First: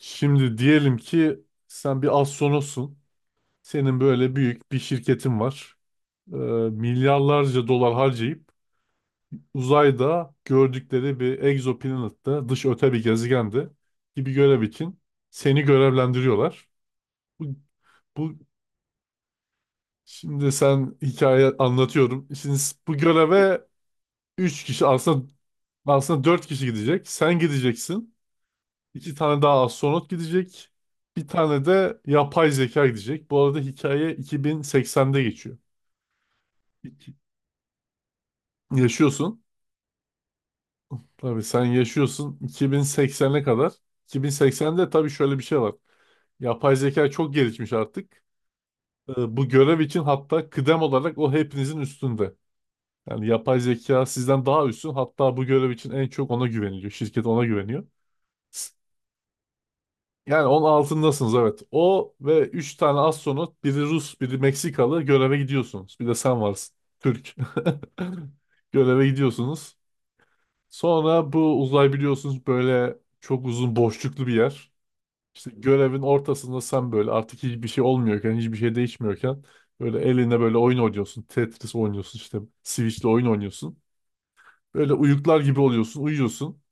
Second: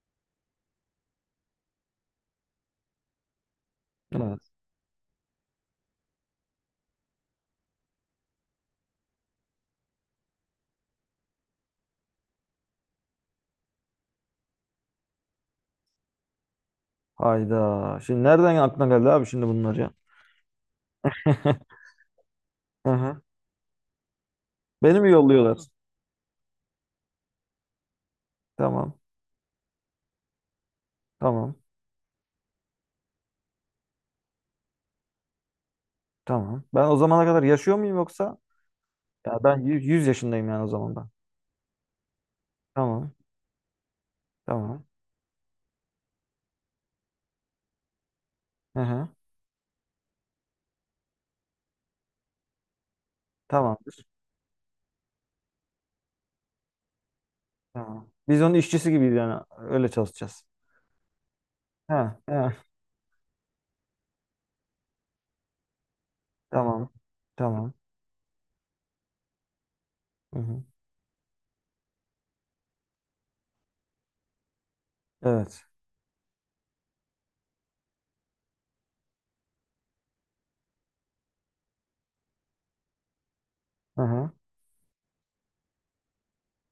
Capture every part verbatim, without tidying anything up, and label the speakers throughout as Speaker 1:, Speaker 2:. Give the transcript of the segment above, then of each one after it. Speaker 1: Şimdi diyelim ki sen bir astronotsun. Senin böyle
Speaker 2: Evet.
Speaker 1: büyük bir şirketin var. Ee, milyarlarca dolar harcayıp uzayda gördükleri bir egzoplanette, dış öte bir gezegende gibi görev için seni görevlendiriyorlar. Bu,
Speaker 2: Hayda. Şimdi
Speaker 1: bu
Speaker 2: nereden aklına geldi abi şimdi bunlar ya?
Speaker 1: şimdi sen hikaye anlatıyorum. Şimdi s-
Speaker 2: Hı
Speaker 1: bu
Speaker 2: hı.
Speaker 1: göreve üç kişi
Speaker 2: Beni mi
Speaker 1: aslında
Speaker 2: yolluyorlar?
Speaker 1: aslında dört kişi gidecek. Sen gideceksin.
Speaker 2: Tamam.
Speaker 1: İki tane daha astronot gidecek. Bir
Speaker 2: Tamam.
Speaker 1: tane de yapay zeka gidecek. Bu arada hikaye iki bin seksende geçiyor.
Speaker 2: Tamam. Ben o
Speaker 1: İki-
Speaker 2: zamana kadar yaşıyor muyum yoksa? Ya
Speaker 1: Yaşıyorsun.
Speaker 2: ben yüz yaşındayım yani o zaman ben.
Speaker 1: Tabii sen yaşıyorsun
Speaker 2: Tamam.
Speaker 1: iki bin seksene kadar.
Speaker 2: Tamam.
Speaker 1: iki bin seksende tabii şöyle bir şey var. Yapay zeka çok gelişmiş artık.
Speaker 2: Hı hı.
Speaker 1: Ee, Bu görev için hatta kıdem olarak o hepinizin üstünde. Yani yapay
Speaker 2: Tamamdır.
Speaker 1: zeka sizden daha üstün. Hatta bu görev için en çok ona güveniliyor. Şirket ona güveniyor.
Speaker 2: Tamam. Biz onun işçisi gibiyiz yani. Öyle çalışacağız.
Speaker 1: Yani onun altındasınız, evet.
Speaker 2: Ha,
Speaker 1: O ve
Speaker 2: ha.
Speaker 1: üç tane astronot, biri Rus, biri Meksikalı, göreve gidiyorsunuz. Bir de sen varsın.
Speaker 2: Tamam.
Speaker 1: Türk.
Speaker 2: Tamam.
Speaker 1: Göreve gidiyorsunuz.
Speaker 2: Hı hı.
Speaker 1: Sonra bu uzay, biliyorsunuz, böyle çok uzun boşluklu bir yer. İşte
Speaker 2: Evet.
Speaker 1: görevin ortasında sen böyle artık hiçbir şey olmuyorken, hiçbir şey değişmiyorken böyle eline böyle oyun oynuyorsun. Tetris oynuyorsun işte, Switch'le oyun oynuyorsun.
Speaker 2: Hı hı.
Speaker 1: Böyle uyuklar gibi oluyorsun, uyuyorsun.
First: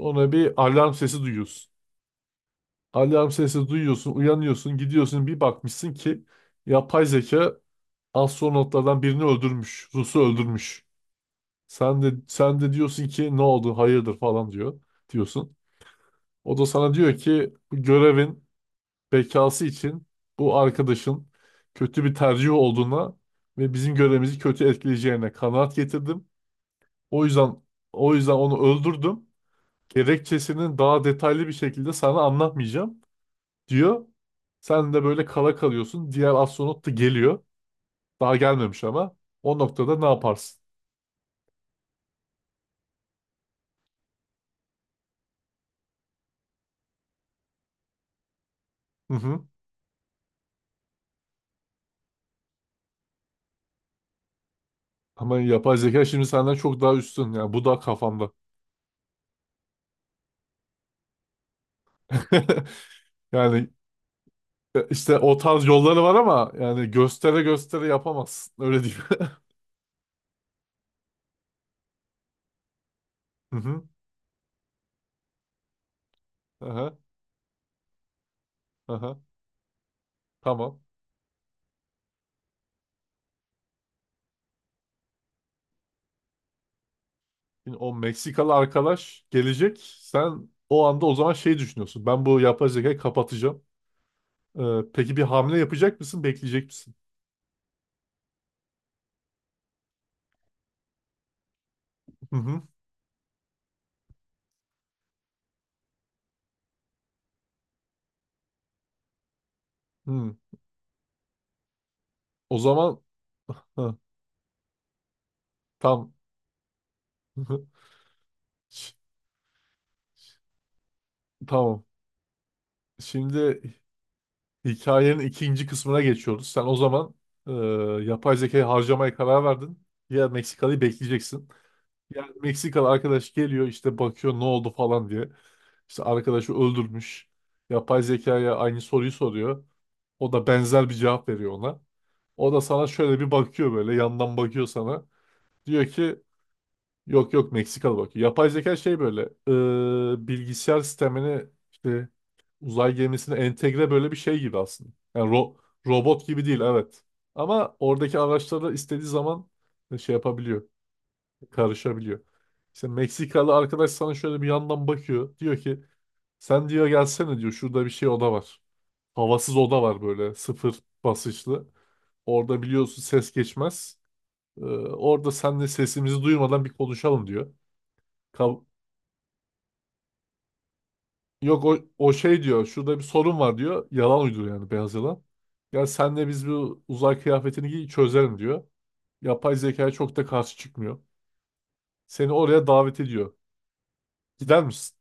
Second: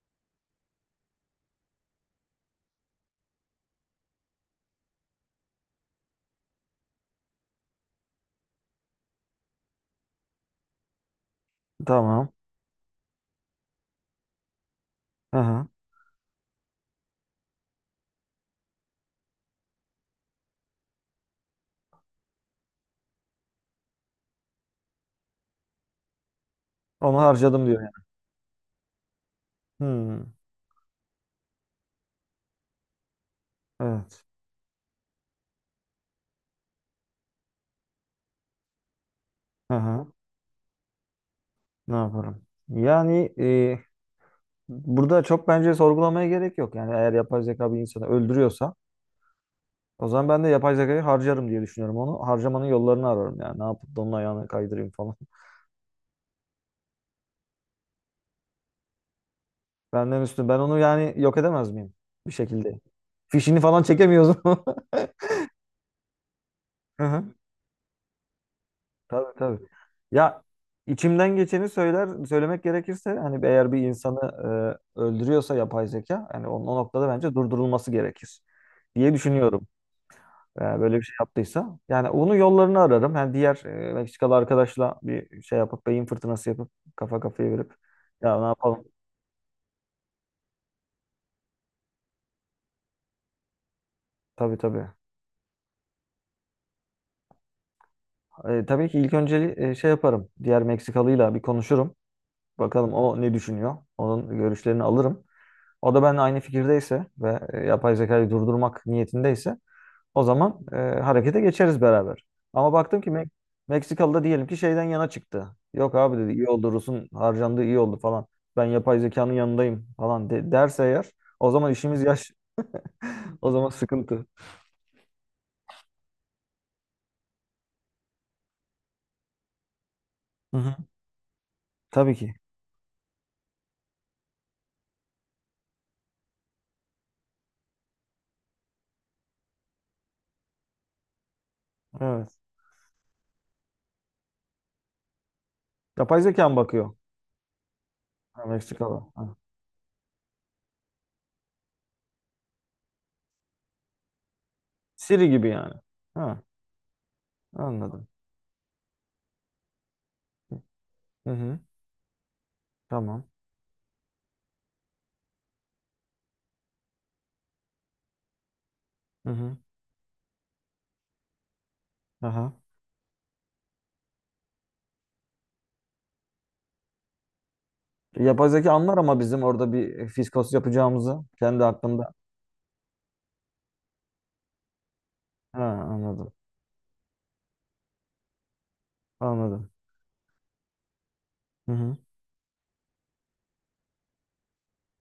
Speaker 1: Sonra bir alarm sesi duyuyorsun. Alarm sesi duyuyorsun, uyanıyorsun, gidiyorsun, bir bakmışsın ki yapay zeka astronotlardan birini öldürmüş, Rus'u öldürmüş. Sen de
Speaker 2: Tamam.
Speaker 1: sen de diyorsun ki ne oldu, hayırdır falan diyor
Speaker 2: Hı
Speaker 1: diyorsun.
Speaker 2: hı.
Speaker 1: O da sana diyor ki bu görevin bekası için bu arkadaşın kötü bir tercih olduğuna ve bizim görevimizi kötü etkileyeceğine kanaat getirdim.
Speaker 2: Onu
Speaker 1: O yüzden
Speaker 2: harcadım diyor yani.
Speaker 1: o yüzden onu öldürdüm.
Speaker 2: Hmm.
Speaker 1: Gerekçesini daha detaylı bir şekilde sana anlatmayacağım, diyor.
Speaker 2: Evet.
Speaker 1: Sen de böyle kala kalıyorsun. Diğer astronot da geliyor. Daha gelmemiş ama. O
Speaker 2: Hı
Speaker 1: noktada ne
Speaker 2: hı.
Speaker 1: yaparsın?
Speaker 2: Ne yaparım? Yani burada çok bence sorgulamaya gerek yok. Yani eğer yapay zeka bir insanı öldürüyorsa
Speaker 1: Hı hı.
Speaker 2: o zaman ben de yapay zekayı harcarım diye düşünüyorum onu. Harcamanın yollarını ararım yani. Ne yapıp da onun ayağını kaydırayım falan.
Speaker 1: Ama yapay zeka şimdi senden çok daha üstün. Yani bu da kafamda.
Speaker 2: Benden üstün. Ben onu yani yok edemez miyim? Bir şekilde. Fişini
Speaker 1: Yani
Speaker 2: falan çekemiyoruz.
Speaker 1: e, işte o tarz yolları var ama yani
Speaker 2: Hı hı.
Speaker 1: göstere göstere yapamazsın. Öyle diyeyim.
Speaker 2: Tabii tabii. Ya içimden geçeni söyler söylemek gerekirse hani
Speaker 1: Hı
Speaker 2: eğer bir
Speaker 1: hı.
Speaker 2: insanı e, öldürüyorsa yapay zeka hani onun o
Speaker 1: Aha.
Speaker 2: noktada bence durdurulması gerekir diye
Speaker 1: Aha.
Speaker 2: düşünüyorum. E,
Speaker 1: Tamam.
Speaker 2: böyle bir şey yaptıysa. Yani onun yollarını ararım. Yani diğer e, Meksikalı arkadaşla bir şey yapıp beyin fırtınası yapıp kafa kafaya verip
Speaker 1: Şimdi o
Speaker 2: ya ne
Speaker 1: Meksikalı
Speaker 2: yapalım?
Speaker 1: arkadaş gelecek. Sen o anda o zaman şey düşünüyorsun. Ben bu yapay zekayı kapatacağım.
Speaker 2: Tabii
Speaker 1: Ee,
Speaker 2: tabii.
Speaker 1: peki bir hamle yapacak mısın? Bekleyecek misin?
Speaker 2: E, tabii ki ilk önceli e, şey yaparım. Diğer Meksikalıyla bir konuşurum.
Speaker 1: Hı hı.
Speaker 2: Bakalım o ne düşünüyor. Onun görüşlerini alırım. O da benimle aynı fikirdeyse ve e, yapay zekayı durdurmak niyetindeyse o
Speaker 1: Hı.
Speaker 2: zaman e, harekete geçeriz beraber.
Speaker 1: O
Speaker 2: Ama baktım
Speaker 1: zaman.
Speaker 2: ki tamam. Mek-
Speaker 1: Hı,
Speaker 2: Meksikalı da diyelim ki şeyden yana çıktı. Yok
Speaker 1: tam.
Speaker 2: abi dedi iyi oldu, Rus'un harcandığı iyi oldu falan. Ben
Speaker 1: Ş-
Speaker 2: yapay zekanın yanındayım falan de- derse eğer o zaman
Speaker 1: Tamam.
Speaker 2: işimiz yaş. O
Speaker 1: Şimdi
Speaker 2: zaman sıkıntı.
Speaker 1: hikayenin ikinci kısmına geçiyoruz. Sen o zaman e, yapay zekayı harcamaya karar verdin. Ya
Speaker 2: Hı hı.
Speaker 1: Meksikalı'yı bekleyeceksin.
Speaker 2: Tabii
Speaker 1: Ya
Speaker 2: ki.
Speaker 1: Meksikalı arkadaş geliyor işte bakıyor ne oldu falan diye. İşte arkadaşı öldürmüş. Yapay zekaya aynı soruyu soruyor. O da benzer bir cevap veriyor ona.
Speaker 2: Evet.
Speaker 1: O da sana şöyle bir bakıyor, böyle yandan bakıyor sana. Diyor
Speaker 2: Yapay
Speaker 1: ki
Speaker 2: zeka mı bakıyor?
Speaker 1: yok yok, Meksikalı bakıyor.
Speaker 2: Ha,
Speaker 1: Yapay zeka şey
Speaker 2: Meksikalı.
Speaker 1: böyle
Speaker 2: Ha.
Speaker 1: e, bilgisayar sistemini işte uzay gemisine entegre böyle bir şey gibi aslında. Yani
Speaker 2: Siri gibi
Speaker 1: ro-
Speaker 2: yani.
Speaker 1: robot
Speaker 2: Ha,
Speaker 1: gibi değil, evet. Ama
Speaker 2: anladım.
Speaker 1: oradaki araçlara istediği zaman şey yapabiliyor,
Speaker 2: Hı hı.
Speaker 1: karışabiliyor. İşte
Speaker 2: Tamam.
Speaker 1: Meksikalı arkadaş sana şöyle bir yandan bakıyor. Diyor ki sen diyor gelsene diyor şurada bir şey oda var.
Speaker 2: Hı
Speaker 1: Havasız
Speaker 2: hı.
Speaker 1: oda var böyle sıfır basınçlı.
Speaker 2: Aha.
Speaker 1: Orada biliyorsun ses geçmez. Ee, orada seninle sesimizi duymadan bir konuşalım diyor.
Speaker 2: Yapay
Speaker 1: Ka-
Speaker 2: zeka anlar ama bizim orada bir e, fiskos yapacağımızı kendi
Speaker 1: Yok, o, o
Speaker 2: hakkında.
Speaker 1: şey diyor. Şurada bir sorun var diyor. Yalan uyduruyor yani, beyaz yalan.
Speaker 2: Ha,
Speaker 1: Ya senle
Speaker 2: anladım.
Speaker 1: biz bu uzay kıyafetini giy çözelim diyor. Yapay
Speaker 2: Anladım.
Speaker 1: zekaya çok da karşı çıkmıyor.
Speaker 2: Hı hı.
Speaker 1: Seni oraya davet ediyor. Gider misin?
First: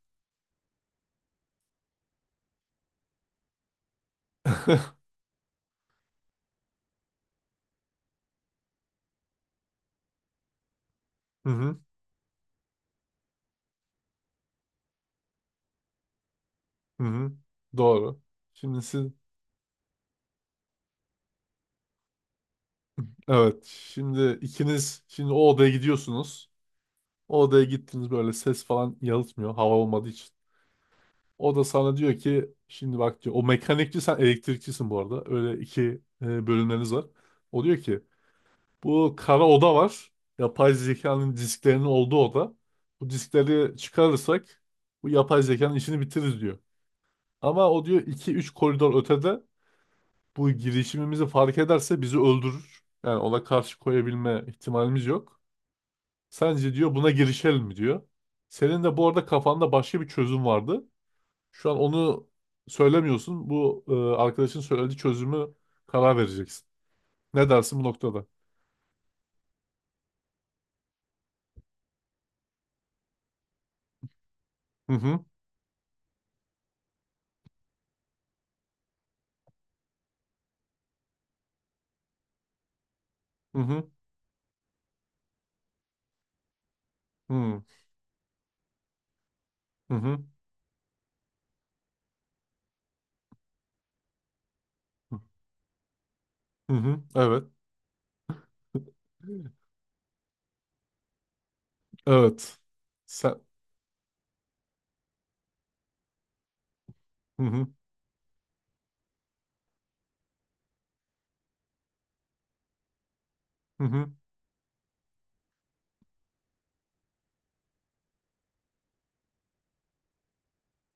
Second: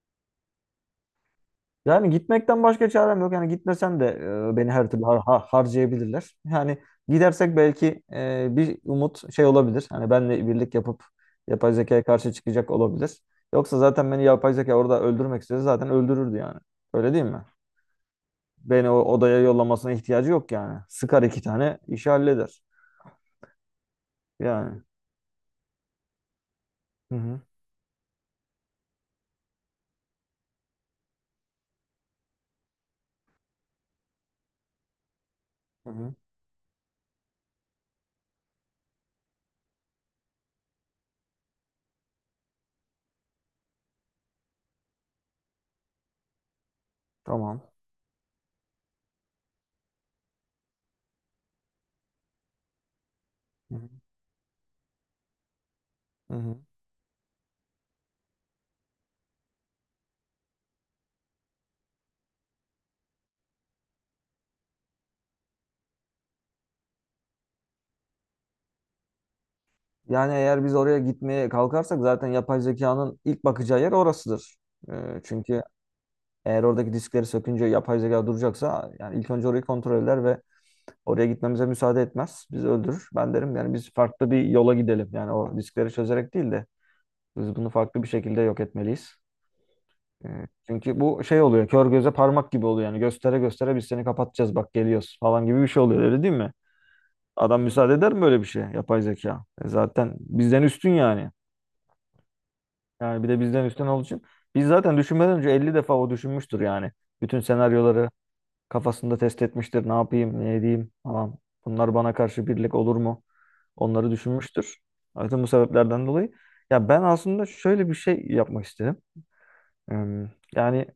Speaker 2: Yani gitmekten başka çarem yok. Yani gitmesen de e, beni her türlü har- har- harcayabilirler. Yani gidersek belki e, bir umut şey olabilir. Hani benle birlik yapıp
Speaker 1: Hı
Speaker 2: yapay
Speaker 1: hı.
Speaker 2: zekaya karşı çıkacak olabilir. Yoksa zaten beni yapay zeka orada öldürmek istese zaten öldürürdü yani.
Speaker 1: Hı
Speaker 2: Öyle değil
Speaker 1: hı.
Speaker 2: mi?
Speaker 1: Doğru. Şimdi
Speaker 2: Beni o
Speaker 1: siz,
Speaker 2: odaya yollamasına ihtiyacı yok yani. Sıkar iki tane işi halleder.
Speaker 1: evet, şimdi
Speaker 2: Yani.
Speaker 1: ikiniz şimdi o odaya gidiyorsunuz.
Speaker 2: Hı
Speaker 1: O
Speaker 2: hı.
Speaker 1: odaya gittiniz böyle ses falan yalıtmıyor hava olmadığı için. O da sana diyor ki şimdi bak diyor o mekanikçi sen elektrikçisin bu arada. Öyle iki
Speaker 2: Hı hı.
Speaker 1: e, bölümleriniz var. O diyor ki bu kara oda var. Yapay zekanın disklerinin olduğu oda. Bu diskleri çıkarırsak bu yapay zekanın işini bitiririz diyor.
Speaker 2: Tamam.
Speaker 1: Ama o diyor iki üç koridor ötede bu girişimimizi fark ederse bizi öldürür. Yani ona
Speaker 2: Hı
Speaker 1: karşı
Speaker 2: hı.
Speaker 1: koyabilme ihtimalimiz yok.
Speaker 2: Hı hı.
Speaker 1: Sence diyor buna girişelim mi diyor. Senin de bu arada kafanda başka bir çözüm vardı. Şu an onu söylemiyorsun. Bu e, arkadaşın söylediği çözümü karar vereceksin. Ne dersin bu noktada?
Speaker 2: Yani eğer biz oraya gitmeye kalkarsak zaten yapay zekanın ilk bakacağı yer orasıdır.
Speaker 1: Hı
Speaker 2: Ee,
Speaker 1: hı,
Speaker 2: çünkü eğer oradaki diskleri sökünce yapay zeka duracaksa yani ilk önce orayı kontrol eder ve oraya gitmemize müsaade etmez. Bizi öldürür. Ben derim
Speaker 1: hı
Speaker 2: yani
Speaker 1: hı,
Speaker 2: biz farklı bir yola gidelim. Yani o diskleri çözerek değil de
Speaker 1: hı
Speaker 2: biz
Speaker 1: hı.
Speaker 2: bunu farklı bir şekilde yok etmeliyiz.
Speaker 1: Hı hı.
Speaker 2: Ee, Çünkü bu şey oluyor. Kör göze parmak gibi oluyor. Yani göstere göstere biz seni kapatacağız bak geliyoruz falan gibi bir şey oluyor, öyle değil mi?
Speaker 1: Hı hı. Evet.
Speaker 2: Adam müsaade eder mi böyle bir şeye yapay zeka? E zaten bizden üstün yani.
Speaker 1: Evet.
Speaker 2: Yani bir
Speaker 1: Sen.
Speaker 2: de bizden üstün olduğu için biz zaten düşünmeden önce elli defa o düşünmüştür yani. Bütün
Speaker 1: Hı hı.
Speaker 2: senaryoları kafasında test etmiştir. Ne yapayım, ne edeyim falan. Bunlar bana karşı birlik olur mu?
Speaker 1: Hı hı.
Speaker 2: Onları düşünmüştür. Zaten bu sebeplerden dolayı. Ya ben aslında şöyle bir şey yapmak istedim. Em, Yani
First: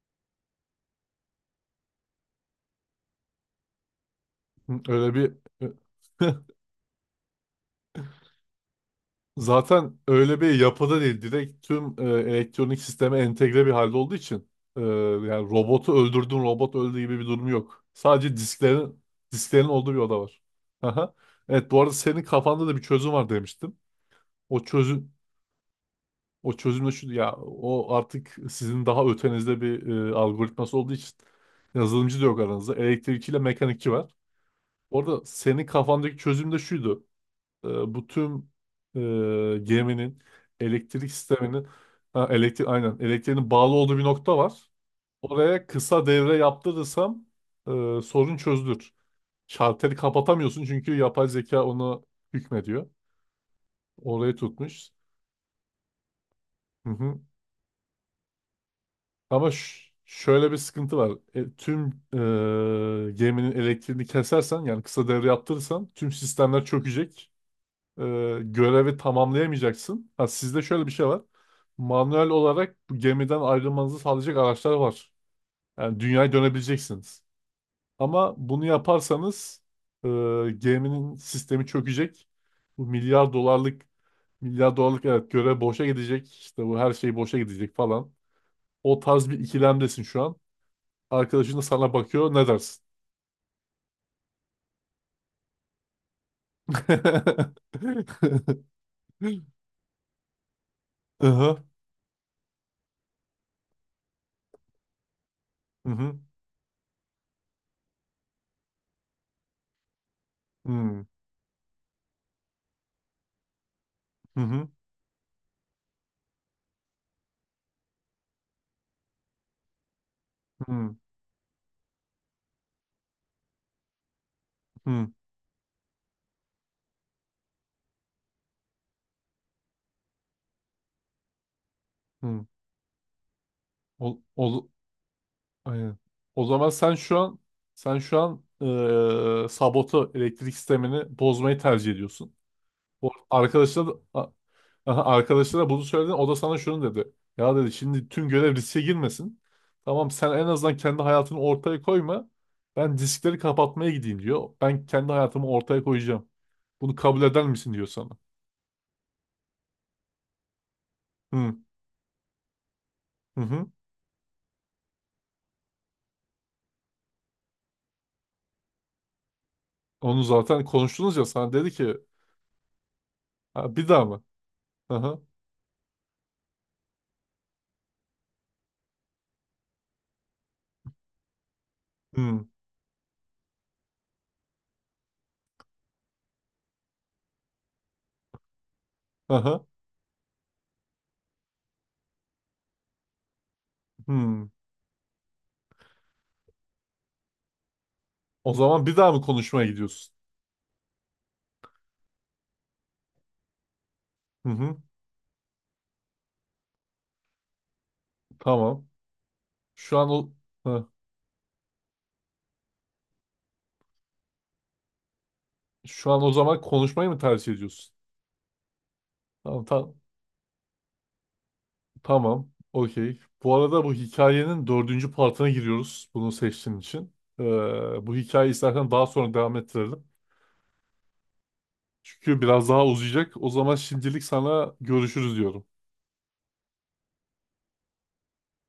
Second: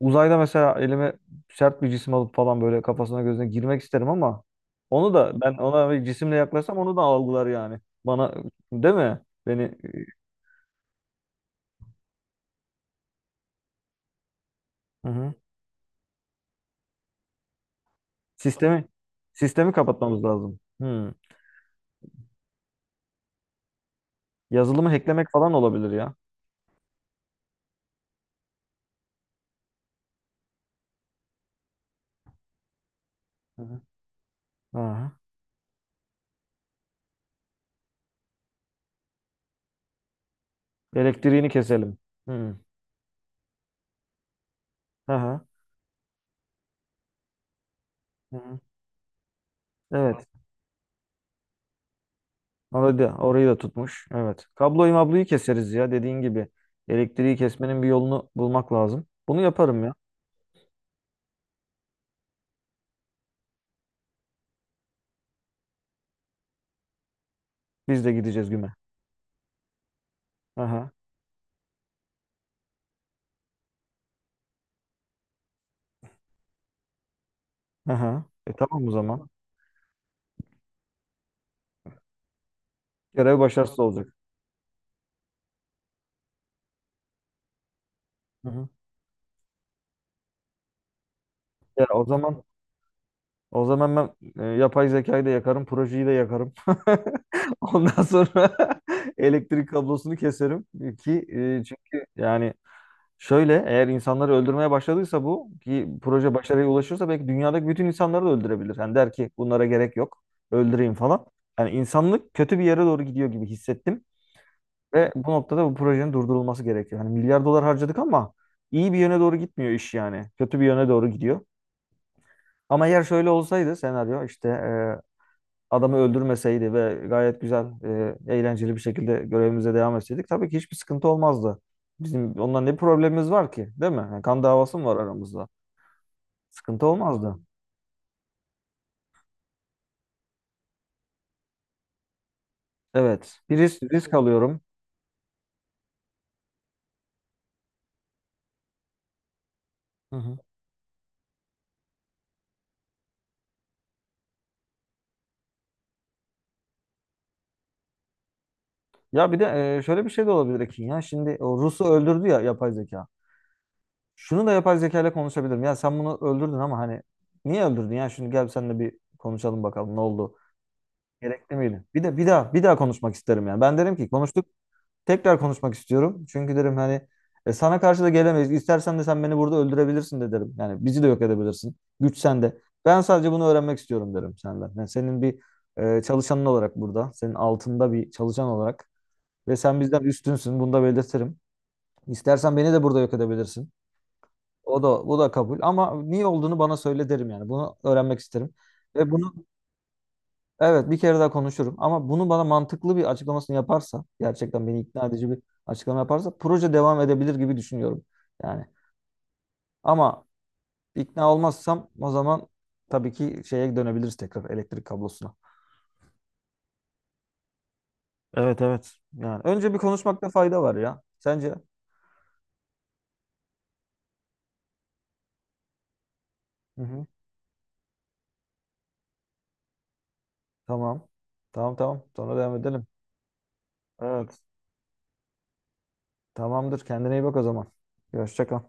Speaker 2: uzayda mesela elime sert bir cisim alıp falan böyle kafasına gözüne girmek isterim ama
Speaker 1: Hı. Öyle
Speaker 2: onu
Speaker 1: bir
Speaker 2: da ben ona bir cisimle yaklaşsam onu da algılar yani. Bana değil mi? Beni
Speaker 1: zaten öyle bir yapıda değil. Direkt tüm e, elektronik sisteme entegre bir halde olduğu için e,
Speaker 2: Hı hı.
Speaker 1: yani robotu öldürdün robot öldü gibi bir durum yok. Sadece
Speaker 2: Sistemi
Speaker 1: disklerin disklerin
Speaker 2: sistemi
Speaker 1: olduğu bir oda
Speaker 2: kapatmamız
Speaker 1: var.
Speaker 2: lazım. Hmm.
Speaker 1: Aha. Evet, bu arada senin kafanda da bir çözüm var demiştim. O
Speaker 2: Yazılımı
Speaker 1: çözüm
Speaker 2: hacklemek falan olabilir ya.
Speaker 1: o çözüm de şu ya o artık sizin daha ötenizde bir e, algoritması olduğu için yazılımcı da yok aranızda. Elektrikçiyle
Speaker 2: Hı hı.
Speaker 1: mekanikçi var.
Speaker 2: Aha.
Speaker 1: Orada senin kafandaki çözüm de şuydu. Ee, bu tüm e, geminin elektrik
Speaker 2: Elektriğini
Speaker 1: sisteminin
Speaker 2: keselim.
Speaker 1: ha,
Speaker 2: Hı.
Speaker 1: elektrik aynen elektriğinin bağlı olduğu bir nokta var.
Speaker 2: Aha.
Speaker 1: Oraya kısa devre yaptırırsam e,
Speaker 2: Hı
Speaker 1: sorun
Speaker 2: hı.
Speaker 1: çözülür. Şalteri
Speaker 2: Evet.
Speaker 1: kapatamıyorsun çünkü yapay zeka onu hükmediyor.
Speaker 2: Orayı da, orayı da tutmuş.
Speaker 1: Orayı
Speaker 2: Evet.
Speaker 1: tutmuş.
Speaker 2: Kabloyu mabloyu keseriz ya dediğin gibi.
Speaker 1: Hı hı.
Speaker 2: Elektriği kesmenin bir yolunu bulmak lazım. Bunu
Speaker 1: Ama
Speaker 2: yaparım
Speaker 1: ş-
Speaker 2: ya.
Speaker 1: şöyle bir sıkıntı var. E, tüm e, geminin elektriğini kesersen yani kısa devre yaptırırsan tüm sistemler çökecek. e,
Speaker 2: Biz de gideceğiz güme.
Speaker 1: görevi tamamlayamayacaksın. Ha, sizde şöyle bir
Speaker 2: Aha.
Speaker 1: şey var. Manuel olarak bu gemiden ayrılmanızı sağlayacak araçlar var. Yani dünyaya dönebileceksiniz.
Speaker 2: Aha.
Speaker 1: Ama
Speaker 2: E
Speaker 1: bunu
Speaker 2: tamam o zaman.
Speaker 1: yaparsanız e, geminin sistemi çökecek. Bu milyar
Speaker 2: Görev başarısız
Speaker 1: dolarlık
Speaker 2: olacak.
Speaker 1: milyar dolarlık evet görev boşa gidecek. İşte bu her şey boşa gidecek falan.
Speaker 2: Hı hı.
Speaker 1: O tarz bir ikilemdesin şu an. Arkadaşın da
Speaker 2: Ya
Speaker 1: sana
Speaker 2: o
Speaker 1: bakıyor.
Speaker 2: zaman
Speaker 1: Ne dersin?
Speaker 2: o zaman ben e, yapay zekayı da yakarım, projeyi de yakarım. Ondan sonra elektrik kablosunu keserim ki
Speaker 1: Hı.
Speaker 2: e, çünkü yani şöyle eğer insanları öldürmeye başladıysa bu, ki
Speaker 1: Hı hı.
Speaker 2: proje başarıya ulaşırsa belki dünyadaki bütün insanları da öldürebilir. Hani der ki bunlara gerek yok
Speaker 1: Hı
Speaker 2: öldüreyim
Speaker 1: hı.
Speaker 2: falan. Yani insanlık kötü bir yere doğru gidiyor gibi hissettim.
Speaker 1: Hı hı.
Speaker 2: Ve bu noktada bu projenin durdurulması gerekiyor. Hani milyar dolar harcadık ama iyi bir yöne doğru gitmiyor iş yani. Kötü bir
Speaker 1: Hı
Speaker 2: yöne
Speaker 1: hı.
Speaker 2: doğru gidiyor. Ama eğer şöyle olsaydı senaryo, işte
Speaker 1: Hı
Speaker 2: adamı öldürmeseydi ve gayet güzel, e, eğlenceli bir şekilde görevimize devam etseydik tabii ki hiçbir sıkıntı olmazdı. Bizim
Speaker 1: hı.
Speaker 2: ondan ne problemimiz var ki, değil mi?
Speaker 1: Ol,
Speaker 2: Yani kan
Speaker 1: ol,
Speaker 2: davası mı var aramızda?
Speaker 1: aynen. O zaman
Speaker 2: Sıkıntı
Speaker 1: sen şu an
Speaker 2: olmazdı.
Speaker 1: sen şu an eee sabotu elektrik sistemini bozmayı tercih ediyorsun. O
Speaker 2: Evet, bir risk,
Speaker 1: arkadaşlar
Speaker 2: risk
Speaker 1: a-
Speaker 2: alıyorum.
Speaker 1: aha, arkadaşlara bunu söyledin. O da sana şunu dedi. Ya dedi şimdi tüm görev riske girmesin. Tamam
Speaker 2: Hı
Speaker 1: sen
Speaker 2: hı.
Speaker 1: en azından kendi hayatını ortaya koyma. Ben diskleri kapatmaya gideyim diyor. Ben kendi hayatımı ortaya koyacağım. Bunu kabul eder misin diyor sana.
Speaker 2: Ya bir de e, şöyle bir şey de olabilir Ekin ya. Şimdi
Speaker 1: Hı
Speaker 2: o Rus'u öldürdü ya yapay zeka.
Speaker 1: hı. Hı.
Speaker 2: Şunu da yapay zeka ile konuşabilirim. Ya sen bunu öldürdün ama hani niye öldürdün ya? Şimdi gel seninle bir konuşalım bakalım ne
Speaker 1: Onu
Speaker 2: oldu?
Speaker 1: zaten konuştunuz ya sana
Speaker 2: Gerekli
Speaker 1: dedi
Speaker 2: miydi?
Speaker 1: ki
Speaker 2: Bir de bir daha bir daha konuşmak isterim yani.
Speaker 1: "Ha,
Speaker 2: Ben
Speaker 1: bir
Speaker 2: derim
Speaker 1: daha
Speaker 2: ki
Speaker 1: mı?
Speaker 2: konuştuk,
Speaker 1: Aha.
Speaker 2: tekrar konuşmak istiyorum. Çünkü derim hani e, sana karşı da gelemeyiz. İstersen de sen beni burada öldürebilirsin de derim. Yani bizi de yok edebilirsin. Güç
Speaker 1: Hı.
Speaker 2: sende. Ben sadece bunu öğrenmek istiyorum derim senden. Yani senin bir e, çalışanın olarak burada. Senin altında bir çalışan olarak. Ve
Speaker 1: Hı
Speaker 2: sen bizden üstünsün. Bunu da belirtirim. İstersen beni de burada yok edebilirsin.
Speaker 1: hı.
Speaker 2: O da bu da kabul. Ama niye olduğunu bana söyle derim yani. Bunu öğrenmek
Speaker 1: O
Speaker 2: isterim.
Speaker 1: zaman bir
Speaker 2: Ve
Speaker 1: daha mı
Speaker 2: bunu
Speaker 1: konuşmaya gidiyorsun?
Speaker 2: Evet, bir kere daha konuşurum ama bunu bana mantıklı bir açıklamasını yaparsa,
Speaker 1: Hı
Speaker 2: gerçekten
Speaker 1: hı.
Speaker 2: beni ikna edici bir açıklama yaparsa proje devam edebilir gibi düşünüyorum. Yani
Speaker 1: Tamam. Şu an
Speaker 2: ama
Speaker 1: o. Hı.
Speaker 2: ikna olmazsam o zaman tabii ki şeye dönebiliriz, tekrar elektrik kablosuna.
Speaker 1: Şu an o zaman konuşmayı mı tercih ediyorsun?
Speaker 2: Evet evet. Yani
Speaker 1: Tamam.
Speaker 2: önce bir
Speaker 1: Ta-
Speaker 2: konuşmakta fayda var ya. Sence?
Speaker 1: tamam. Okey. Bu arada bu hikayenin dördüncü partına giriyoruz. Bunu seçtiğin
Speaker 2: Hı hı.
Speaker 1: için. Ee, bu hikayeyi istersen daha sonra devam ettirelim.
Speaker 2: Tamam. Tamam tamam. Sonra
Speaker 1: Çünkü
Speaker 2: devam
Speaker 1: biraz daha
Speaker 2: edelim.
Speaker 1: uzayacak. O zaman şimdilik
Speaker 2: Evet.
Speaker 1: sana görüşürüz diyorum.
Speaker 2: Tamamdır. Kendine iyi bak o zaman. Hoşça kal.